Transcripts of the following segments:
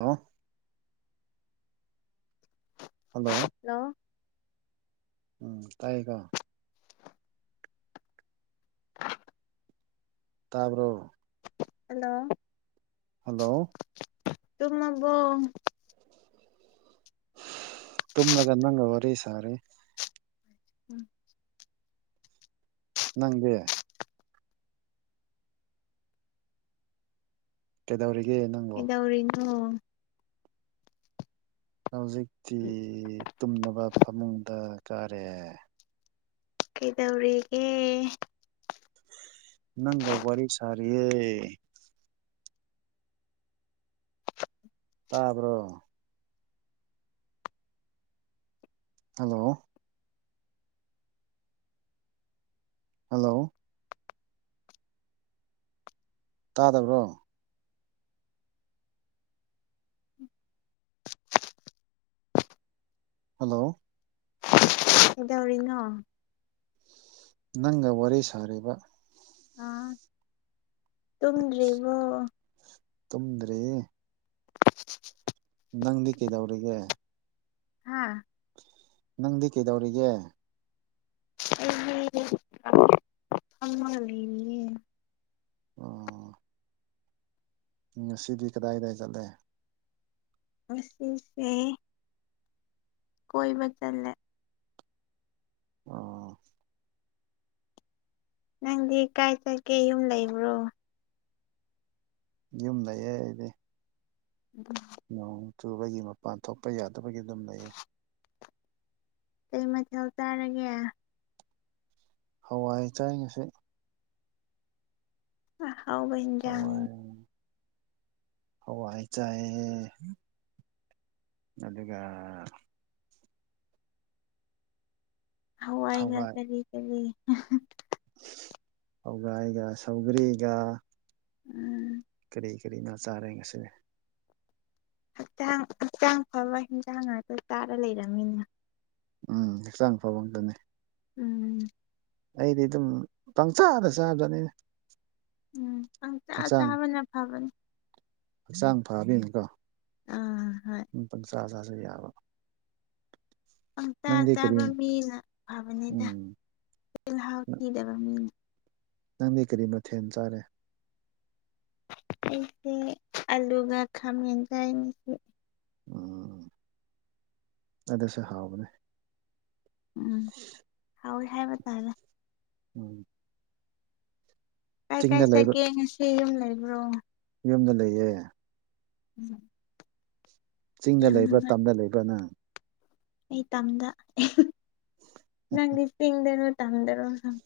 ꯍꯥ ꯍꯜꯂꯣ ꯎꯝ ꯇꯥꯏꯌꯦꯀꯣ ꯇꯥꯕ꯭ꯔꯣ ꯍꯜꯂꯣ ꯍꯜꯂꯣ ꯇꯅꯕꯣ ꯇꯨꯃꯅꯒ ꯅꯪ ꯑꯣꯏꯔꯤ ꯁꯔꯦ ꯎꯝ ꯅꯪꯗꯦ ꯀꯦꯗꯧꯒ ꯅꯪ ꯀꯩꯗꯧꯔꯤꯅꯣ ꯍꯧꯖꯤꯛꯇꯤ ꯇꯨꯝꯅꯕ ꯐꯃꯨꯡꯗ ꯀꯥꯔꯦ ꯀꯩꯗꯧꯔꯤꯒꯦ ꯅꯪꯒ ꯋꯥꯔꯤꯔꯤ ꯁꯥꯔꯤ ꯇꯥꯕ꯭ꯔꯣ ꯍꯜꯂꯣ ꯍꯜꯂꯣ ꯇꯥꯗꯕ꯭ꯔꯣ ꯍꯜꯂꯣ ꯗꯧꯔꯤꯅꯣ ꯅꯪꯒ ꯋꯥꯔꯤ ꯁꯥꯔꯤꯕ ꯇꯗ꯭ꯔꯤꯕꯨ ꯇꯨꯝꯗ꯭ꯔꯔꯤ [unintelligible] ꯅꯪꯗꯤ ꯀꯩꯗꯧꯔꯤꯒꯦ ꯍꯥꯥ ꯅꯪꯗꯤ ꯀꯩꯗꯧꯔꯤꯒꯦ ꯑꯩꯃ ꯂꯩ ꯑꯣ ꯎꯝ ꯁꯤꯗꯤ ꯀꯗꯥꯏ ꯀꯗꯥꯏ ꯆꯠꯂꯦ ꯑꯁꯁꯦ ꯀꯣꯏꯕ ꯆꯜꯂꯦ ꯑꯣ ꯅꯪꯗꯤ ꯀꯥꯏ ꯆꯠꯒꯦ ꯌꯨꯝ ꯂꯩꯕ꯭ꯔꯣ ꯌꯨꯝ ꯂꯩꯌꯦ ꯑꯩꯗꯤ [unintelligible] ꯅꯣꯡ ꯆꯨꯕꯒꯤ ꯃꯄꯥꯟ ꯊꯣꯛꯄ ꯌꯥꯗꯕꯒꯤ ꯑꯗꯨꯝ ꯂꯩꯌꯦ ꯀꯩ ꯃꯊꯦꯜ ꯆꯥꯔꯒꯦ ꯍꯋꯥꯏ ꯆꯥꯏ ꯉꯁꯤ ꯑꯍꯧꯕ ꯏꯟꯖꯪ ꯍ ꯋꯥꯏ ꯆꯏꯌꯦ ꯑꯗꯨꯒ ꯍꯋꯥꯏꯒ ꯀꯔꯤ ꯀꯔꯤ ꯍꯧꯒ ꯑꯩꯒ ꯁꯧꯒꯔꯤꯒ ꯎꯝ ꯀꯔꯤ ꯀꯔꯤ ꯏꯟꯖꯪ ꯆꯥꯔꯦ ꯉꯁꯤꯘꯤ ꯍꯛꯆꯥꯡ ꯍꯛꯆꯥꯡ ꯐꯕ ꯍꯟꯖꯥꯡ ꯉꯥꯛꯇ ꯆꯥꯔ ꯂꯩꯔꯝꯃꯤꯅ [unintelligible] ꯎꯝ ꯍꯛꯆꯥꯡ ꯐꯕ ꯉꯛꯇꯅꯤ ꯎꯝ ꯑꯩꯗꯤ ꯑꯗꯨꯝ ꯄꯪꯆꯥꯥꯗ ꯆꯥꯕꯗꯅꯤꯅꯦ ꯎꯝꯪ ꯆꯥ ꯆꯥꯕꯅ ꯐꯕꯅꯤ ꯍꯛꯆꯥꯡ ꯐꯕꯗꯣꯏꯅꯦꯀꯣ ꯑꯥ ꯍꯣꯏ ꯄꯪꯆꯥꯥ ꯆꯥꯁꯨ ꯌꯥꯕ ꯄꯪ ꯆꯥ ꯅꯪꯗꯤ ꯀꯔꯤ ꯆꯥꯕ ꯃꯤꯅ ꯐꯕꯅꯤꯗ ꯎꯝ ꯆꯤꯜꯍꯥꯎ ꯊꯤꯗꯕ ꯃꯤꯅ ꯅꯪꯗꯤ ꯀꯔꯤ ꯃꯊꯦꯜ ꯆꯥꯔꯦ ꯑꯩꯁꯦ ꯑꯂꯨꯒ ꯈꯥꯃꯦꯟꯒ ꯆꯥꯏꯅꯦ ꯎꯝ ꯑꯗꯨꯁꯨ ꯍꯥꯎꯕꯅꯦ ꯍꯧꯋꯦ ꯍꯥꯏꯕꯥ ꯇꯔꯦ ꯎꯝ ꯀꯥꯏ ꯀꯥꯏ ꯆꯤꯡꯗ ꯂꯩꯕ ꯆꯒꯦ ꯉꯁꯤ ꯌꯨꯝ ꯂꯩꯕ꯭ꯔꯣ ꯌꯨꯝꯗ ꯂꯩꯌꯦ ꯎꯝ ꯆꯤꯡꯗ ꯂꯩꯕ꯭ꯔꯥ ꯇꯝꯗ ꯂꯩꯕ꯭ꯔꯥꯅꯪ ꯑꯩ ꯇꯝꯗ ꯅꯪꯗꯤ ꯇꯤꯡꯗꯅꯣ ꯇꯝꯗꯅꯣ ꯁꯝ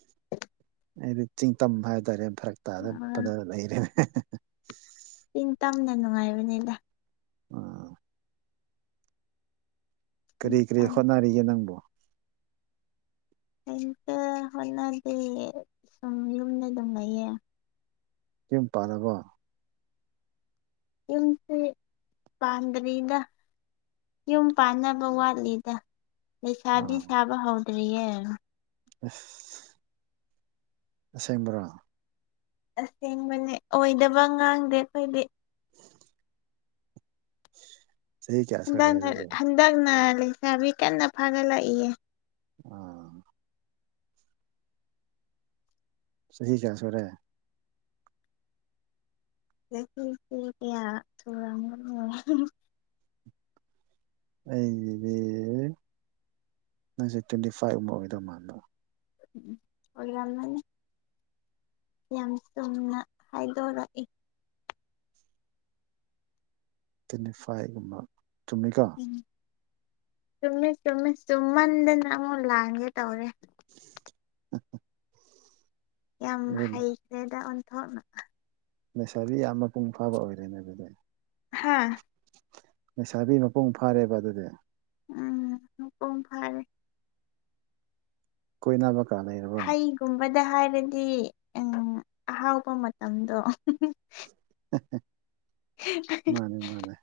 ꯑꯩꯗꯤ ꯆꯤꯡꯇꯝ ꯍꯥꯏꯇꯥꯔꯦ ꯐꯔꯛ ꯑꯥ ꯇꯥꯗꯄꯗ ꯂꯩꯔꯦꯅꯦ ꯏꯤꯟ ꯇꯝꯅ ꯅꯨꯡꯉꯥꯏꯕꯅꯤꯗ ꯎꯝ ꯆꯤꯡ ꯀꯔꯤ ꯀꯔꯤ ꯇꯝ ꯍꯣꯠꯅꯔꯤꯒꯦ ꯅꯪꯕꯨꯣ ꯑꯩꯝꯇ ꯍꯣꯠꯅꯗꯤꯦ ꯁꯨꯝ ꯌꯨꯝꯗ ꯑꯗꯨꯝ ꯂꯩꯌꯦ ꯇꯨꯝ ꯄꯥꯜꯂꯒꯣ ꯄꯨꯁ ꯄꯥꯟꯗꯔꯤꯗ ꯌꯨꯝ ꯄꯥꯟꯅꯕ ꯋꯥꯠꯂꯤꯗ ꯂꯩꯁꯥꯕꯤ ꯑꯥ ꯁꯥꯕ ꯍꯧꯗ꯭ꯔꯤꯌꯦ ꯑ ꯑꯁꯦꯡꯕꯣꯔꯥ ꯑꯁꯦꯡꯕꯅꯦ ꯑꯣꯏꯗꯕ ꯉꯥꯡꯗꯦ ꯑꯩꯈꯣꯏꯗꯤ ꯆꯍꯤ ꯀꯌꯥ ꯁꯨꯔꯦ ꯍꯟꯗꯛ ꯑꯗꯨꯗꯤ ꯍꯟꯗꯛꯅ ꯂꯩꯁꯥꯕꯤ ꯀꯟꯅ ꯐꯥꯒꯠꯂꯛꯏꯌꯦ ꯎꯝ ꯁ ꯆꯍꯤꯤ ꯆꯥ ꯁꯔꯦ ꯀꯌꯥ ꯊ ꯑꯩꯒꯤꯗꯤ ꯅꯪꯁꯦ ꯇ꯭ꯋꯦꯟꯇꯤ ꯐꯥꯏꯚ ꯑꯃꯨꯝꯕ ꯑꯣꯏꯗꯧ ꯃꯜꯥꯟꯕꯣ ꯎꯝ ꯑꯣꯏ ꯀꯅꯤ ꯌꯥꯝ ꯆꯨꯝꯅ ꯍꯥꯏꯗꯣꯔꯛꯏꯦ ꯇꯅꯤꯐꯥꯏꯒꯨꯝꯕ ꯇꯃꯤꯀ ꯆꯨꯝꯃꯤ ꯆꯨꯝꯃꯤ ꯆꯨꯝꯃꯟꯗꯅ ꯑꯃꯨꯛ ꯂꯥꯟꯒꯦ ꯇꯧꯔꯦ ꯑ [unintelligible] ꯌꯥꯝ ꯍꯩꯈ꯭ꯔꯦꯗ ꯑꯣꯟꯊꯣꯛꯅ ꯂꯩꯁꯥꯕꯤ ꯌꯥꯝ ꯃꯄꯨꯡ ꯐꯥꯕ ꯑꯣꯏꯔꯦꯅꯦ ꯑꯗꯨꯗꯤ ꯍꯥꯥ ꯂꯩꯁꯥꯕꯤ ꯃꯄꯨꯡ ꯐꯥꯔꯦꯕ ꯑꯗꯨꯗꯤ ꯎꯝ ꯃꯄꯨꯡ ꯐꯔꯦ ꯀꯣꯏꯅꯕꯀ ꯥ ꯂꯩ ꯍꯩꯒꯨꯝꯕꯗ ꯍꯥꯏꯔꯗꯤ ꯑꯍꯥꯎꯕ ꯃꯇꯝꯗꯣ ꯃꯥꯅꯦ ꯃꯥꯅꯦ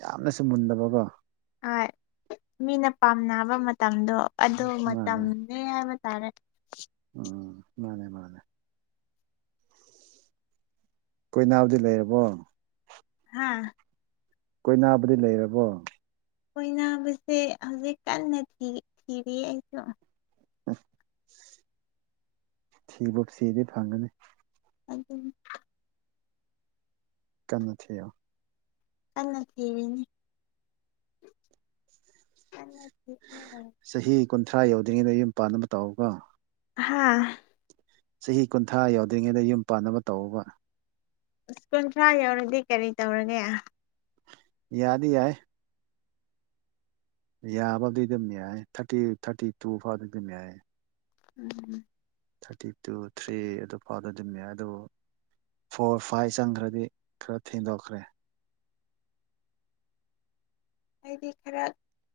ꯌꯥꯝꯅꯁꯨ ꯃꯨꯟꯗꯕꯀꯣ ꯍꯣꯏ ꯃꯤꯅ ꯄꯥꯝꯅꯕ ꯃꯇꯝꯗꯣ ꯑꯗꯨ ꯃꯥꯅꯦ ꯃꯇꯝꯅꯦ ꯍꯥꯏꯕ ꯇꯥꯔꯦ ꯎꯝ ꯃꯥꯅꯦ ꯃꯥꯅꯦ ꯀꯣꯏꯅꯥꯕꯗꯤ ꯂꯩꯔꯕꯣ ꯍꯥꯥ ꯀꯣꯏꯅꯥꯕꯗꯤ ꯂꯩꯔꯕꯣ ꯀꯣꯏꯅꯕꯁꯦ ꯍꯧꯖꯤꯛ ꯀꯟꯅ ꯊꯤ ꯊꯤꯔꯤꯌꯦ ꯑꯩꯁꯨ [unintelligible] ꯊꯤꯕꯨ ꯊꯤꯔꯗꯤ ꯐꯪꯒꯅꯤ ꯑꯗꯨꯝ ꯀꯟꯅ ꯊꯤꯌꯣ ꯀꯟꯅ ꯊꯤꯔꯤꯅꯤ ꯀꯟꯅ ꯊꯤꯔꯒ ꯆꯍꯤ ꯀꯨꯟꯊ꯭ꯔꯥ ꯌꯧꯗ꯭ꯔꯤꯉꯩꯗ ꯌꯨꯝ ꯄꯥꯟꯅꯕ ꯇꯧꯑꯣꯀꯣ ꯍꯥꯥ ꯆꯍꯤ ꯀꯨꯟꯊ꯭ꯔꯥ ꯌꯧꯗ꯭ꯔꯤꯉꯩꯗ ꯌꯨꯝ ꯄꯥꯟꯅꯕ ꯇꯧꯑꯣꯕ ꯀꯨꯟꯊ꯭ꯔꯥ ꯌꯧꯔꯗꯤ ꯀꯔꯤ ꯇꯧꯔꯒꯦ ꯌꯥꯗꯤ ꯌꯥꯏ ꯌꯥꯕꯕꯨꯗꯤ ꯑꯗꯨꯝ ꯌꯥꯏ ꯊꯥꯔꯇꯤ ꯊꯥꯔꯇꯤ ꯇꯨ ꯐꯥꯎꯗꯤ ꯑꯗꯨꯝ ꯌꯥꯏ ꯎꯝ ꯊꯥꯔꯇꯤ ꯇꯨ ꯊ꯭ꯔꯤ ꯑꯗꯨ ꯐꯥꯎꯗ ꯑꯗꯨꯝ ꯌꯥꯏ ꯗꯨꯕꯨ ꯐꯣꯔ ꯐꯥꯏꯚ ꯆꯪꯈ꯭ꯔꯗꯤ ꯈꯔ ꯊꯦꯡꯗꯣꯛꯈ꯭ꯔꯦ ꯑꯩꯗꯤ ꯈꯔ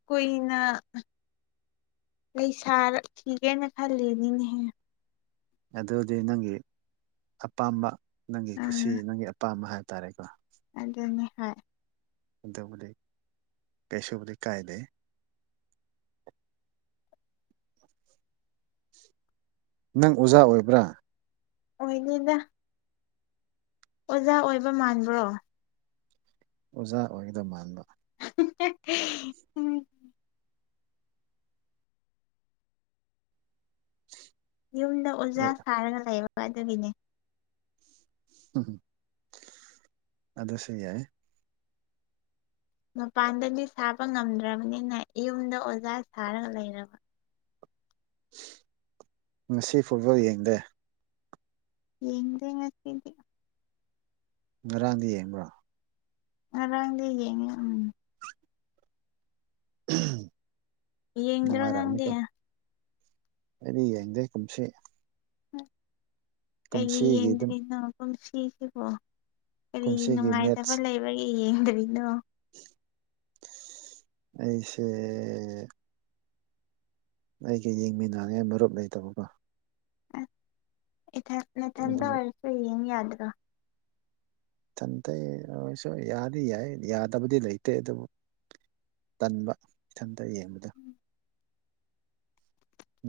ꯀꯨꯏꯅ ꯂꯩꯁꯥꯔꯛꯈꯤꯒꯦꯅ ꯈꯜꯂꯤꯅꯤꯅꯦꯍꯦ ꯑꯗꯨꯗꯤ ꯅꯪꯒꯤ ꯑꯄꯥꯝꯕ ꯅꯪꯒꯤ ꯈꯨꯁꯤ ꯑꯥ ꯅꯪꯒꯤ ꯑꯄꯥꯝꯕ ꯍꯥꯏꯇꯥꯔꯦꯀꯣ ꯑꯗꯨꯅꯦ ꯍꯣꯏ ꯑꯗꯨꯕꯨꯗꯤ ꯀꯩꯁꯨꯕꯨꯗꯤ ꯀꯥꯏꯗꯦ ꯅꯪ ꯑꯣꯖꯥ ꯑꯣꯏꯕ꯭ꯔꯥ ꯑꯣꯏꯗꯦꯗ ꯑꯣꯖꯥ ꯑꯣꯏꯕ ꯃꯥꯟꯕ꯭ꯔꯣ ꯑꯣꯖꯥ ꯑꯣꯏꯒꯗꯕ ꯃꯥꯟꯕ [unintelligible] ꯌꯨꯝꯗ ꯑꯣꯖꯥ ꯁꯥꯔꯒ ꯂꯩꯕ ꯑꯗꯨꯒꯤꯅꯦ ꯎꯝ ꯑꯗꯨꯁꯨ ꯌꯥꯏ ꯃꯄꯥꯟꯗꯗꯤ ꯁꯥꯕ ꯉꯝꯗ꯭ꯔꯕꯅꯤꯅ ꯌꯨꯝꯗ ꯑꯣꯖꯥ ꯁꯥꯔꯒ ꯂꯩꯔꯕ ꯉꯁꯤ ꯐꯨꯠꯕꯣꯜ ꯌꯦꯡꯗꯦ ꯌꯦꯡꯗꯦ ꯉꯁꯤꯗꯤ ꯉꯔꯥꯡꯗꯤ ꯌꯦꯡꯕ꯭ꯔꯣ ꯉꯔꯥꯡꯗꯤ ꯌꯦꯡꯉꯤ ꯎꯝ [unintelligible] ꯌꯦꯡꯗ꯭ꯔꯣ ꯅꯪꯗꯤ ꯅꯨꯡꯉꯥꯏꯔꯝꯅꯤꯀꯣ ꯑꯩꯗꯤ ꯌꯦꯡꯗꯦ ꯀꯨꯝꯁꯤ ꯀꯩꯒꯤ ꯀꯨꯝꯁꯤꯒꯤ ꯑꯗꯨꯝ ꯌꯦꯡꯗ꯭ꯔꯦꯅꯣ ꯀꯨꯝꯁꯤ ꯁꯤꯕꯣ ꯀꯔꯤ ꯀꯨꯝꯁꯤꯒꯤ ꯅꯨꯡꯉꯥꯏꯇꯕ ꯃꯦꯠꯁ ꯂꯩꯕꯒꯤ ꯌꯦꯡꯗꯔꯤꯅꯣ ꯑꯩꯁꯦ ꯑꯩꯒ ꯌꯦꯡꯃꯤꯟꯅꯉꯦ ꯃꯔꯨꯞ ꯂꯩꯇꯕꯀꯣ ꯑ ꯏꯊ ꯏꯊꯟꯗ ꯑꯗꯨꯒꯤ ꯑꯣꯏꯔꯁꯨ ꯌꯦꯡ ꯌꯥꯗ꯭ꯔꯥ ꯇꯟꯊꯩ ꯑꯣꯏꯁꯨ ꯌꯥꯗꯤ ꯌꯥꯏ ꯌꯥꯗꯕꯗꯤ ꯂꯩꯇꯦ ꯑꯗꯨꯕꯨ ꯇꯟꯕ ꯏꯊꯟꯇ ꯌꯦꯡꯕꯗ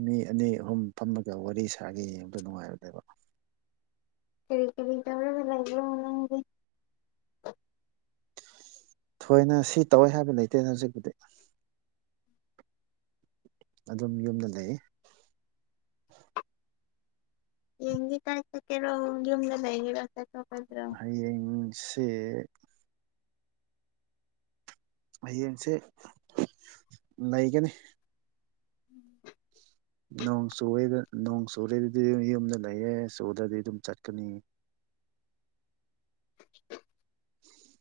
ꯃꯤ ꯑꯅꯤ ꯑꯍꯨꯝ ꯐꯝꯃꯒ ꯋꯥꯔꯤ ꯁꯥꯒꯦ ꯌꯦꯡꯕꯗꯣ ꯅꯨꯡꯉꯥꯏꯕꯗꯕ ꯀꯦ ꯀ ꯂꯩꯥꯏꯗꯤ ꯊꯣꯏꯅ ꯁꯤ ꯇꯧꯋꯦ ꯍꯥꯏꯕ ꯂꯩꯇꯦ ꯍꯧꯖꯤꯛꯄꯨꯗꯤ ꯑꯗꯨꯝ ꯌꯨꯝꯗ ꯂꯩ ꯌꯦꯡꯤ ꯇꯥꯏ ꯆ ꯀꯦꯔꯣꯣꯡ ꯌꯒ ꯌꯦ ꯔ ꯍꯌꯦꯡꯁꯦ ꯍꯌꯦꯡꯁꯦ ꯂꯩꯒꯅꯤ ꯅꯣꯡ ꯆꯨꯔꯦꯗ ꯅꯣꯡ ꯆꯨꯔꯦꯗꯗꯤ ꯌꯨꯝꯗ ꯂꯩꯌꯦꯦ ꯆꯨꯔꯗꯗꯤ ꯑꯗꯨꯝ ꯆꯠꯀꯅꯤ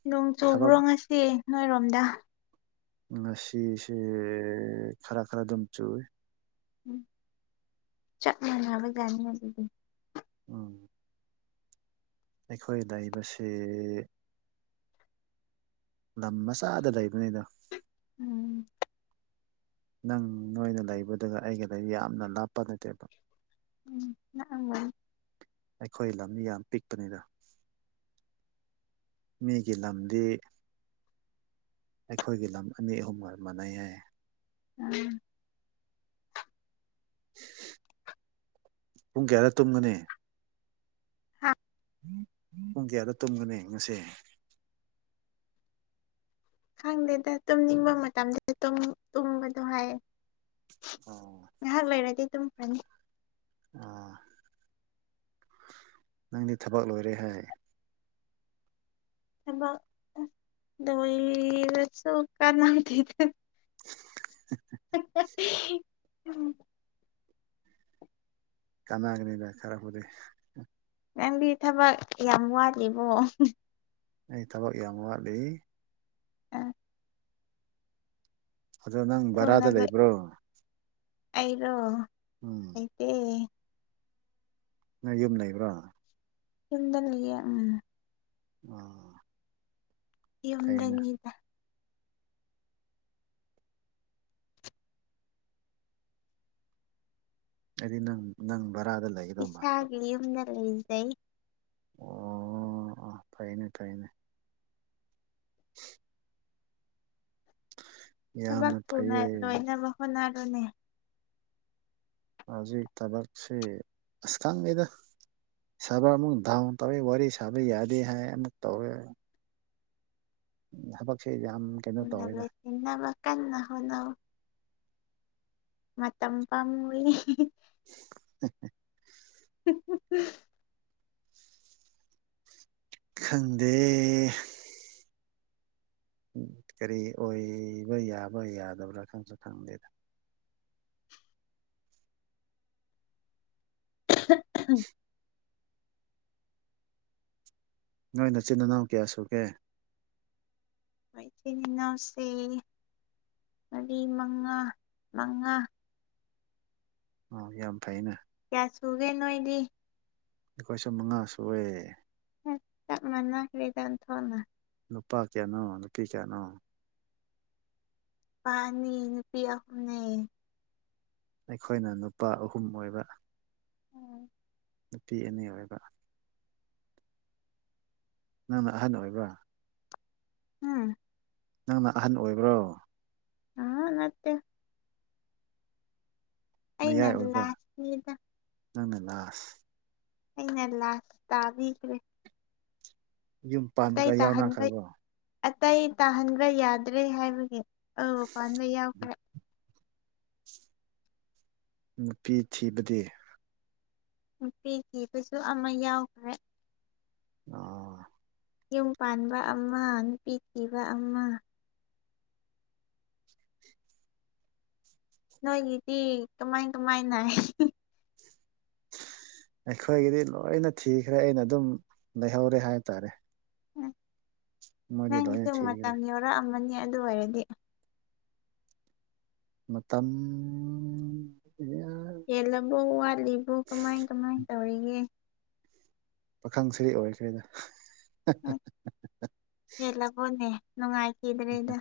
ꯅꯣꯡ ꯆꯨꯕ꯭ꯔꯣ ꯊꯕꯛ ꯉꯁꯤ ꯅꯣꯏꯔꯣꯝꯗ ꯉꯁꯤꯁꯦ ꯈꯔ ꯈꯔ ꯑꯗꯨꯝ ꯆꯨꯏ ꯎꯝ ꯆꯞ ꯃꯅꯕ ꯌꯥꯅꯤ ꯑꯗꯨꯗꯤ ꯎꯝ ꯑꯩꯈꯣꯏ ꯂꯩꯕꯁꯤ ꯂꯝ ꯃꯆꯥꯗ ꯂꯩꯕꯅꯤꯗ ꯎꯝ ꯅꯪ ꯅꯣꯏꯅ ꯂꯩꯕꯗꯨꯒ ꯑꯩꯒꯗ ꯌꯥꯝꯅ ꯂꯥꯞꯄ ꯅꯠꯇꯦꯕ ꯎꯝꯪ ꯑꯩꯈꯣꯏ ꯂꯝ ꯌꯥꯝ ꯄꯤꯛꯄꯅꯤꯗ ꯃꯤꯒꯤ ꯂꯝꯗꯤ ꯑꯩꯈꯣꯏꯒꯤ ꯂꯝ ꯑꯅꯤ ꯑꯍꯨꯝꯒ ꯃꯥꯟꯅꯩ ꯍꯥꯏꯏ ꯎꯝ ꯄꯨꯡ ꯀꯌꯥꯔ ꯇꯨꯝꯒꯅꯤ ꯍꯥ ꯄꯨꯡ ꯀꯌꯥꯗꯣ ꯇꯨꯝꯒꯅꯤ ꯉꯁꯦ ꯈꯪꯗꯦꯗ ꯇꯨꯝꯅꯤꯡꯕ ꯃꯇꯝꯗꯨꯁꯨ ꯇꯨꯝꯕꯗꯣ ꯍꯥꯏꯌꯦ ꯑꯣ ꯉꯥꯏꯍꯥꯛ ꯂꯩꯔꯗꯤ ꯑꯗꯨꯝ ꯐꯅꯤ ꯑꯥ ꯅꯪꯗꯤ ꯊꯕꯛ ꯂꯣꯏꯔꯦ ꯍꯥꯏ ꯕ ꯗꯩꯔꯁꯨꯧ ꯀꯥ ꯂ ꯊ [inaudible] [unintelligible] ꯀꯥꯟꯅꯒꯅꯤꯕ ꯈꯔꯛꯄꯗꯤꯩ ꯅꯪꯗꯤ ꯊꯕꯛ ꯌꯥꯝ ꯋꯥꯠꯂꯤꯦꯕꯣ ꯑꯩ ꯊꯕꯛ ꯌꯥꯝ ꯋꯥꯠꯂꯤ ꯑ ꯑꯗꯣ ꯅꯪ ꯕꯔꯥꯗ ꯂꯩꯕ꯭ꯔꯣ ꯑꯩꯗꯣ ꯎꯝ ꯑꯣ ꯅꯪ ꯌꯨꯝ ꯂꯩꯕ꯭ꯔꯣ ꯆꯨꯝꯗ ꯂꯩ ꯎꯝ ꯌ ꯌꯗꯟꯗ ꯍꯥꯏꯗꯤ ꯅꯪ ꯅꯪ ꯕꯔꯥꯗ ꯂꯩ ꯏꯁꯥꯒꯤ ꯌꯨꯝꯗ ꯂꯩꯖꯩ ꯑꯣ ꯇꯥꯏꯅꯦ ꯇꯥꯏꯅꯦ ꯍ ꯊꯕꯛ ꯌꯥꯝꯅ ꯊꯨꯅ ꯐꯩꯌꯦ ꯂꯣꯏꯅꯕ ꯍꯣꯠꯅꯔꯨꯅꯦ ꯍꯧꯖꯤꯛ ꯊꯕꯛꯁꯤ ꯑꯁ ꯈꯪꯉꯤꯗ ꯁꯥꯕ ꯑꯃꯨꯛ ꯗꯥꯎꯟ ꯇꯧꯋꯏ ꯋꯥꯔꯤ ꯁꯥꯕ ꯌꯥꯗꯦ ꯍꯥꯏ ꯑꯃꯨꯛ ꯇꯧꯋꯦ ꯊꯕꯛꯁ ꯌꯥꯝ ꯀꯩꯅꯣ ꯎ ꯇꯧꯋꯦꯗ ꯅꯟꯅꯕ ꯀ ꯍꯅ ꯃꯇꯝ ꯄꯝ ꯑ [inaudible] ꯈꯪꯗꯦ ꯎ ꯀꯔꯤ ꯑꯣꯏꯕ ꯌꯥꯕ ꯌꯥꯗꯕ꯭ꯔꯥ ꯈꯪꯁꯨ ꯈꯪꯗꯦꯗ [inaudible] ꯅꯣꯏ ꯅꯆꯤꯟꯜ ꯏꯅꯥꯎ ꯀꯌꯥ ꯁꯨꯒꯦ ꯑꯩꯈ ꯏꯆꯤꯟ ꯏꯅꯥꯎꯁ ꯃꯔꯤ ꯃꯉꯥ ꯃꯉꯥ ꯑ ꯌꯥꯝ ꯐꯩꯅꯦ ꯀꯌꯥ ꯁꯨꯒꯦ ꯅꯣꯏꯗꯤ ꯑꯩꯈꯣꯏ ꯁ ꯃꯉꯥ ꯁꯨꯔꯦ ꯍꯛꯇ ꯃꯅꯥ ꯀꯗ ꯊꯣꯅ ꯅꯨꯄꯥ ꯀꯌꯥꯅꯣ ꯅꯨꯄꯤ ꯀꯌꯥꯅꯣ ꯅꯨꯄꯥꯅꯤ ꯅꯨꯄꯤ ꯑꯍꯨꯝꯅꯦ ꯑꯩꯈꯣꯏꯅ ꯅꯨꯄꯥ ꯑꯍꯨꯝ ꯑꯣꯏꯕ ꯎꯝ ꯅꯨꯄꯤ ꯑꯅꯤ ꯑꯣꯏꯕ ꯅꯪꯅ ꯑꯍꯟ ꯑꯣꯏꯕ꯭ꯔꯥ ꯎꯝ ꯅꯪꯅ ꯑꯍꯟ ꯑꯣꯏꯕ꯭ꯔꯣ ꯑꯥ ꯃꯠꯇꯦ ꯑꯩꯅ ꯃꯌꯥꯏ ꯑꯣꯏꯕ꯭ꯔꯥ ꯂꯥꯁꯅꯤꯗ ꯅꯪꯅ ꯂꯥꯁ ꯑꯩꯅ ꯂꯥꯛ ꯇꯥꯕꯤꯈ꯭ꯔꯦ ꯌꯨꯝ ꯑꯇꯩ ꯄꯥꯟꯕꯒ ꯇꯥꯍꯟꯕ ꯌꯥꯎꯅꯈ꯭ꯔꯕꯣ ꯑꯇꯩ ꯇꯥꯍꯟꯕ ꯌꯥꯗ꯭ꯔꯦ ꯍꯥꯏꯕꯒꯤ ꯑ ꯄꯥꯟꯕꯌꯥꯈꯦ ꯅꯨꯄꯤ ꯊꯤꯕꯗꯤ ꯅꯨꯡꯇꯤ ꯀꯤꯕꯁꯨ ꯑꯃ ꯌꯥꯎꯈ꯭ꯔꯦ ꯑꯣ ꯌꯨꯝ ꯄꯥꯟꯕ ꯑꯃ ꯅꯨꯄꯤ ꯊꯤꯕ ꯑꯃ ꯅꯣꯏꯒꯤꯗꯤ ꯀꯃꯥꯏ ꯀꯃꯥꯏꯅ ꯍꯥꯏ ꯑꯩꯈꯣꯏꯒꯤꯗꯤ ꯂꯣꯏꯅ ꯊꯤꯈ꯭ꯔꯦ ꯑꯩꯅ ꯑꯗꯨꯝ ꯂꯩꯍꯧꯔꯦ ꯍꯥꯏ ꯇꯔꯦ ꯅꯪꯒꯤ ꯂꯣꯏꯅ ꯁꯨꯝ ꯊꯤꯈ꯭ꯔꯦ ꯃꯇꯝ ꯌꯧꯔꯛꯑꯃꯅꯤ ꯑꯗꯨ ꯑꯣꯏꯔꯗꯤ ꯃꯇꯝ ꯍꯦꯜꯂꯕꯣ ꯋꯥꯠꯂꯤꯕꯣ ꯀꯃꯥꯏ ꯀꯃꯥꯏ ꯇꯧꯔꯤꯒꯦ ꯄꯥꯈꯪꯁꯤꯔꯤ ꯑꯣꯏꯈ꯭ꯔꯦꯗ ꯍꯦꯜꯂꯕꯣꯅꯦ ꯅꯨꯡꯉꯥꯏꯈꯤꯗ꯭ꯔꯦꯗ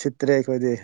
ꯁꯤꯠꯇ꯭ꯔꯦ ꯑꯩꯈꯣꯏꯗꯤ